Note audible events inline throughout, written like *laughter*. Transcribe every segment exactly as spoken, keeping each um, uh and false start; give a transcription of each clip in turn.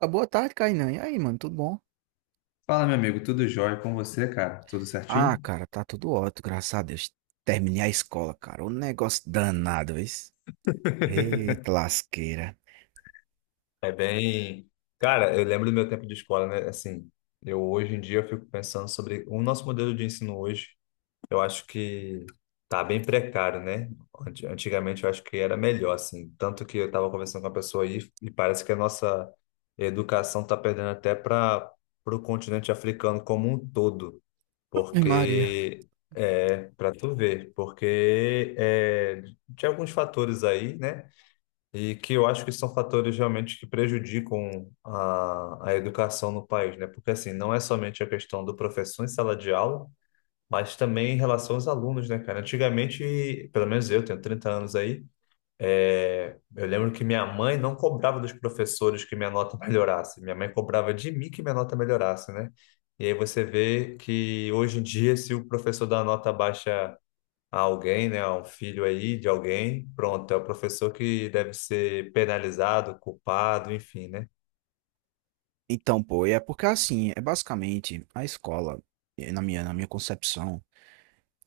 Ah, boa tarde, Kainan. E aí, mano, tudo bom? Fala, meu amigo, tudo jóia com você, cara? Tudo Ah, certinho? cara, tá tudo ótimo, graças a Deus. Terminei a escola, cara. Um negócio danado, isso. *laughs* Eita, lasqueira. É bem. Cara, eu lembro do meu tempo de escola, né? Assim, eu hoje em dia eu fico pensando sobre o nosso modelo de ensino hoje. Eu acho que tá bem precário, né? Anti- Antigamente eu acho que era melhor, assim. Tanto que eu tava conversando com uma pessoa aí e parece que a nossa educação tá perdendo até para o continente africano como um todo. Ave Maria. Porque é para tu ver, porque é, tinha alguns fatores aí, né? E que eu acho que são fatores realmente que prejudicam a, a educação no país, né? Porque assim, não é somente a questão do professor em sala de aula, mas também em relação aos alunos, né, cara? Antigamente, pelo menos eu tenho trinta anos aí. É, eu lembro que minha mãe não cobrava dos professores que minha nota melhorasse. Minha mãe cobrava de mim que minha nota melhorasse, né? E aí você vê que hoje em dia, se o professor dá uma nota baixa a alguém, né, a um filho aí de alguém, pronto, é o professor que deve ser penalizado, culpado, enfim, né? Então, pô, é porque assim, é basicamente a escola, eh, na minha, na minha concepção,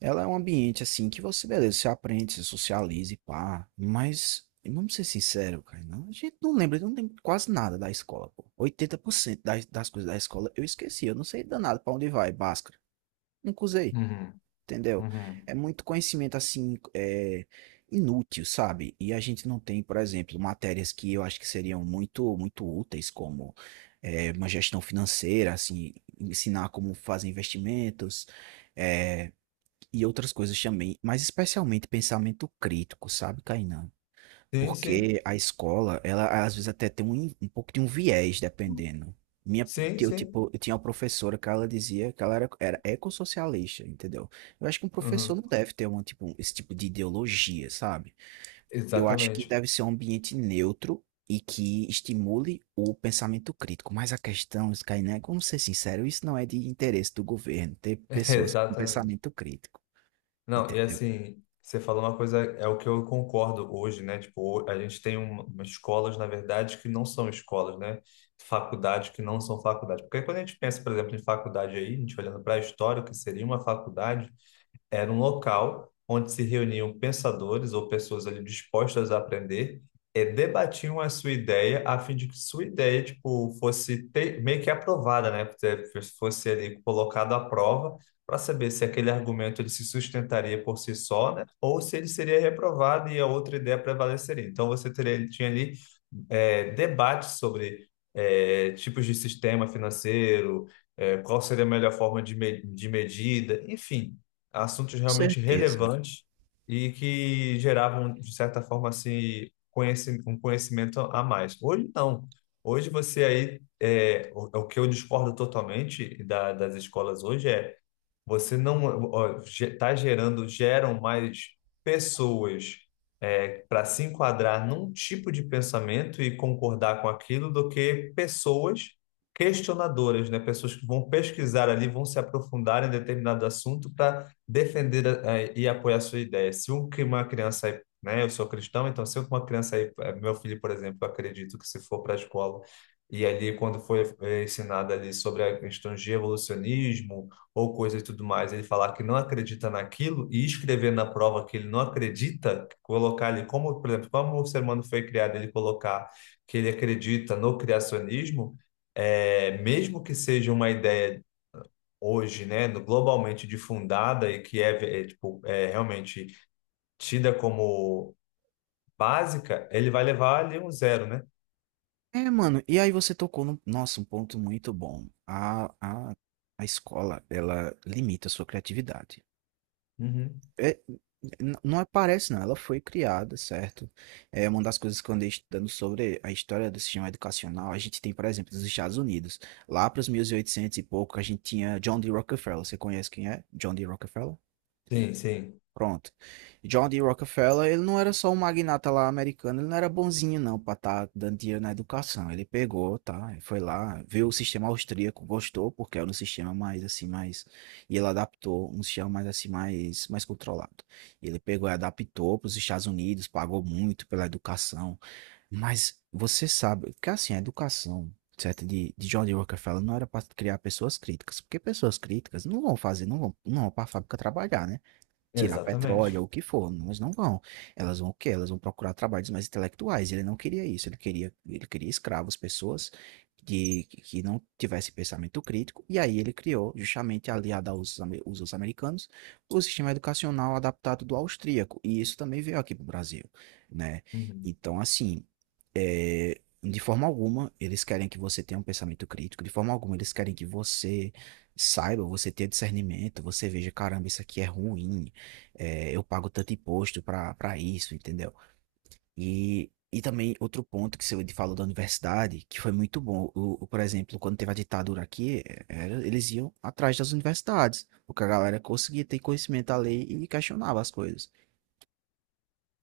ela é um ambiente assim que você, beleza, você aprende, se socializa e pá. Mas, vamos ser sinceros, cara, não, a gente não lembra, não lembra quase nada da escola, pô. Oitenta por cento das, das coisas da escola eu esqueci, eu não sei danado pra onde vai, báscara. Nunca usei. Uhum, Entendeu? uhum. É muito conhecimento assim, é, inútil, sabe? E a gente não tem, por exemplo, matérias que eu acho que seriam muito, muito úteis, como é, uma gestão financeira, assim, ensinar como fazer investimentos, é, e outras coisas também, mas especialmente pensamento crítico, sabe, Kainan? Sim, sim, Porque a escola, ela às vezes até tem um, um pouco de um viés, dependendo. Minha, sim, eu, sim. tipo, eu tinha uma professora que ela dizia que ela era, era ecossocialista, entendeu? Eu acho que um professor não Uhum. deve ter uma, tipo, esse tipo de ideologia, sabe? Eu acho que Exatamente, deve ser um ambiente neutro e que estimule o pensamento crítico. Mas a questão, Skynet, vamos ser sinceros, isso não é de interesse do governo ter *laughs* pessoas com exatamente. pensamento crítico, Não, e entendeu? assim, você falou uma coisa, é o que eu concordo hoje, né? Tipo, a gente tem um- umas escolas, na verdade, que não são escolas, né? Faculdades que não são faculdades. Porque quando a gente pensa, por exemplo, em faculdade aí, a gente olhando para a história, o que seria uma faculdade, era um local onde se reuniam pensadores ou pessoas ali dispostas a aprender e debatiam a sua ideia a fim de que sua ideia tipo fosse te- meio que aprovada, né? Fosse ali colocado à prova para saber se aquele argumento ele se sustentaria por si só, né? Ou se ele seria reprovado e a outra ideia prevaleceria. Então você teria, tinha ali é, debates sobre é, tipos de sistema financeiro, é, qual seria a melhor forma de, me- de medida, enfim, assuntos Com realmente certeza. relevantes e que geravam, de certa forma, assim, conheci- um conhecimento a mais. Hoje, não. Hoje você aí, é, o, é o que eu discordo totalmente da- das escolas hoje é você não está gerando, geram mais pessoas para se enquadrar num tipo de pensamento e concordar com aquilo do que pessoas questionadoras, né? Pessoas que vão pesquisar ali, vão se aprofundar em determinado assunto para defender eh, e apoiar a sua ideia. Se um- que uma criança é, né? Eu sou cristão, então se uma criança, aí, eh, meu filho, por exemplo, eu acredito que se for para a escola e ali quando foi eh, ensinado ali sobre a questão de evolucionismo, ou coisa e tudo mais, ele falar que não acredita naquilo e escrever na prova que ele não acredita, colocar ali como, por exemplo, como o ser humano foi criado, ele colocar que ele acredita no criacionismo, é, mesmo que seja uma ideia hoje, né, no- globalmente difundada e que é, é, tipo, é realmente tida como básica, ele vai levar ali um zero, né? É, mano, e aí você tocou no, nossa, um ponto muito bom. A, a, a escola, ela limita a sua criatividade. Uhum. É, n- não aparece, não, ela foi criada, certo? É uma das coisas que eu andei estudando sobre a história do sistema educacional. A gente tem, por exemplo, nos Estados Unidos, lá para os mil e oitocentos e pouco, a gente tinha John D. Rockefeller. Você conhece quem é? John D. Rockefeller? Sim, sim, Pronto. John D. Rockefeller, ele não era só um magnata lá americano, ele não era bonzinho não para estar dando dinheiro na educação. Ele pegou, tá? Foi lá, viu o sistema austríaco, gostou, porque era um sistema mais assim, mais... E ele adaptou um sistema mais assim, mais, mais controlado. Ele pegou e adaptou para os Estados Unidos, pagou muito pela educação. Mas você sabe que assim, a educação... Certo? De, de John D. Rockefeller não era para criar pessoas críticas, porque pessoas críticas não vão fazer, não vão, não vão para a fábrica trabalhar, né? Tirar exatamente. petróleo ou o que for, mas não vão. Elas vão o quê? Elas vão procurar trabalhos mais intelectuais. Ele não queria isso, ele queria, ele queria escravos, pessoas de, que não tivessem pensamento crítico, e aí ele criou, justamente aliado aos ame- usos americanos, o sistema educacional adaptado do austríaco, e isso também veio aqui para o Brasil, né? Uhum. Então, assim, é, de forma alguma, eles querem que você tenha um pensamento crítico, de forma alguma, eles querem que você saiba, você tenha discernimento, você veja, caramba, isso aqui é ruim, é, eu pago tanto imposto para para isso, entendeu? E, e também outro ponto que você falou da universidade, que foi muito bom. O, o, por exemplo, quando teve a ditadura aqui, é, era- eles iam atrás das universidades, porque a galera conseguia ter conhecimento da lei e questionava as coisas.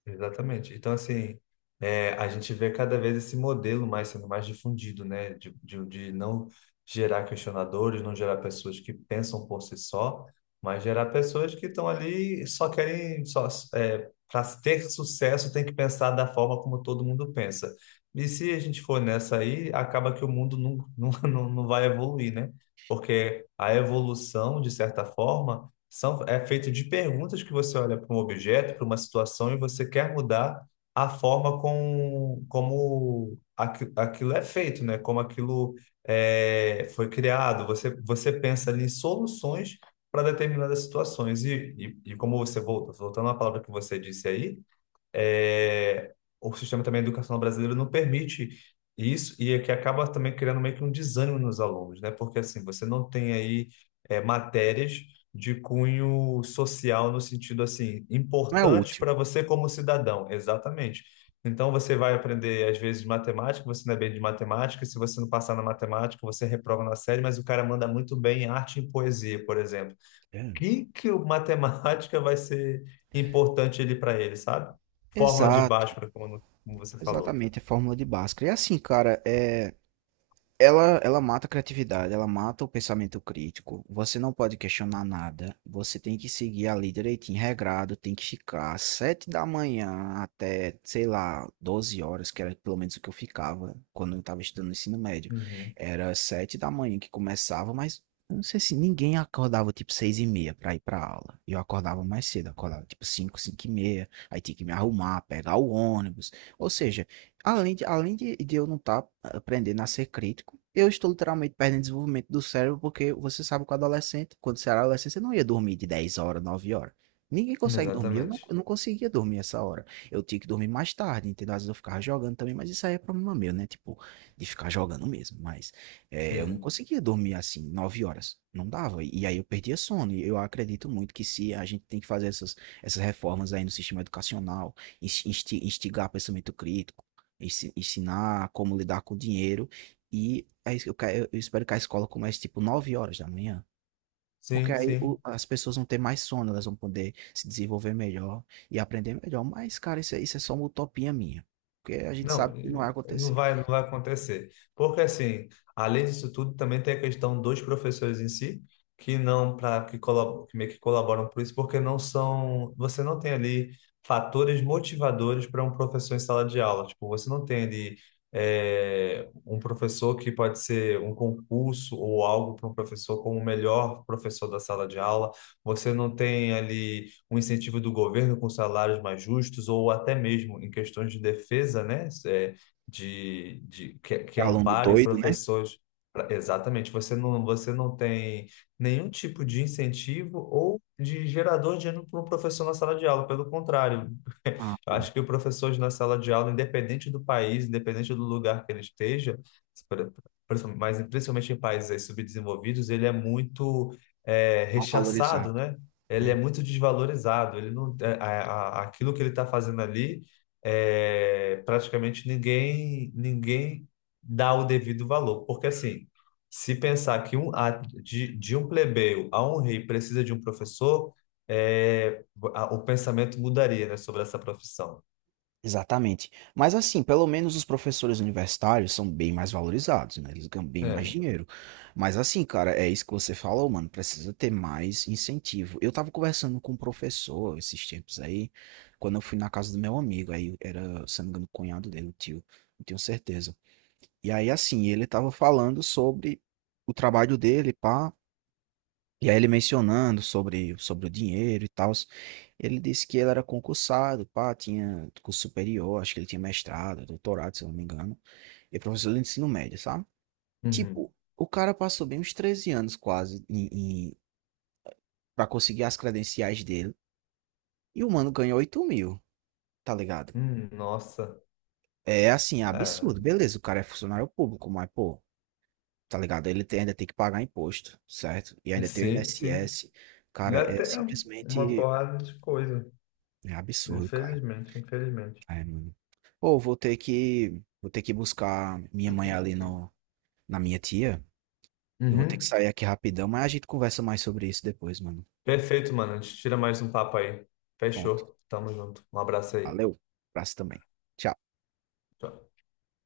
Exatamente. Então, assim, é, a gente vê cada vez esse modelo mais sendo mais difundido, né? De, de, de não gerar questionadores, não gerar pessoas que pensam por si só, mas gerar pessoas que estão ali e só querem, só, é, para ter sucesso, tem que pensar da forma como todo mundo pensa. E se a gente for nessa aí, acaba que o mundo não, *laughs* não, não não vai evoluir, né? Porque a evolução, de certa forma, são, é feito de perguntas que você olha para um objeto, para uma situação, e você quer mudar a forma com, como aqui- aquilo é feito, né? Como aquilo é, foi criado. Você, você pensa ali em soluções para determinadas situações. E, e, e como você volta, voltando à palavra que você disse aí, é, o sistema também educacional brasileiro não permite isso e é que acaba também criando meio que um desânimo nos alunos, né? Porque assim, você não tem aí é, matérias de cunho social no sentido assim, Não é importante útil. para você como cidadão, exatamente. Então você vai aprender às vezes matemática, você não é bem de matemática, e se você não passar na matemática, você reprova na série, mas o cara manda muito bem em arte e em poesia, por exemplo, É. que que o matemática vai ser importante ele para ele, sabe? Fórmula de Exato, Bhaskara, como, como você falou. exatamente, é fórmula de Bhaskara. E assim, cara, é. Ela, ela mata a criatividade, ela mata o pensamento crítico. Você não pode questionar nada. Você tem que seguir ali direitinho, regrado. Tem que ficar às sete da manhã até, sei lá, doze horas, que era pelo menos o que eu ficava quando eu estava estudando no ensino médio. Uhum. Era sete da manhã que começava, mas eu não sei se ninguém acordava tipo seis e meia para ir para aula. Eu acordava mais cedo, acordava tipo cinco, cinco e meia. Aí tinha que me arrumar, pegar o ônibus. Ou seja, além de, além de, de eu não estar aprendendo a ser crítico, eu estou literalmente perdendo desenvolvimento do cérebro, porque você sabe que o adolescente, quando você era adolescente, você não ia dormir de dez horas, nove horas. Ninguém consegue dormir, eu não, Exatamente. eu não conseguia dormir essa hora. Eu tinha que dormir mais tarde, entendeu? Às vezes eu ficava jogando também, mas isso aí é problema meu, né? Tipo, de ficar jogando mesmo. Mas é, eu não Sim, conseguia dormir assim, nove horas. Não dava. E aí eu perdia sono. E eu acredito muito que se a gente tem que fazer essas, essas reformas aí no sistema educacional, insti- insti- instigar pensamento crítico, ensi- ensinar como lidar com o dinheiro. E aí eu, ca- eu espero que a escola comece tipo nove horas da manhã. Porque sim, aí sim. o- as pessoas vão ter mais sono, elas vão poder se desenvolver melhor e aprender melhor. Mas, cara, isso é, isso é só uma utopia minha. Porque a gente Não, sabe que não vai eh, não acontecer. vai, não vai acontecer. Porque, assim, além disso tudo, também tem a questão dos professores em si, que não, para que, colab- que meio que colaboram por isso, porque não são, você não tem ali fatores motivadores para um professor em sala de aula. Tipo, você não tem ali eh, um professor que pode ser um concurso ou algo para um professor como o melhor professor da sala de aula. Você não tem ali um incentivo do governo com salários mais justos, ou até mesmo em questões de defesa, né? É, de, de que, que É aluno ampare doido, né? professores. Pra- Exatamente, você não, você não tem nenhum tipo de incentivo ou de gerador de ânimo para um professor na sala de aula, pelo contrário, Ah, eu pô, acho que o professor na sala de aula, independente do país, independente do lugar que ele esteja, pri- principal- mas principalmente em países aí subdesenvolvidos, ele é muito é, não valorizado. rechaçado, né? Ele é É. muito desvalorizado. Ele não, é, a- a- aquilo que ele está fazendo ali, é, praticamente ninguém ninguém dá o devido valor, porque assim se pensar que um, a- de, de um plebeu a um rei precisa de um professor, é, a- o pensamento mudaria, né, sobre essa profissão. Exatamente. Mas assim, pelo menos os professores universitários são bem mais valorizados, né? Eles ganham bem mais É. dinheiro. Mas assim, cara, é isso que você falou, mano. Precisa ter mais incentivo. Eu tava conversando com um professor esses tempos aí, quando eu fui na casa do meu amigo. Aí era, se não me engano, o cunhado dele, o tio. Não tenho certeza. E aí, assim, ele tava falando sobre o trabalho dele, pá. E aí ele mencionando sobre, sobre o dinheiro e tal, ele disse que ele era concursado, pá, tinha curso superior, acho que ele tinha mestrado, doutorado, se eu não me engano, e professor de ensino médio, sabe? Uhum. Tipo, o cara passou bem uns treze anos quase em, em, pra conseguir as credenciais dele, e o mano ganhou oito mil, tá ligado? Hum, nossa. É assim, é É. absurdo, beleza, o cara é funcionário público, mas pô, tá ligado? Ele tem- ainda tem que pagar imposto, certo? E ainda tem o Sim, sim. I N S S, Dá cara, é até uma simplesmente porrada de coisa. é absurdo, cara. Infelizmente, infelizmente. É, mano. Ou vou ter que, vou ter que buscar minha mãe ali no, na minha tia. Eu vou ter que Uhum. sair aqui rapidão, mas a gente conversa mais sobre isso depois, mano. Perfeito, mano. A gente tira mais um papo aí. Pronto. Fechou. Tamo junto. Um abraço aí. Valeu. Abraço também. Tchau. Tchau.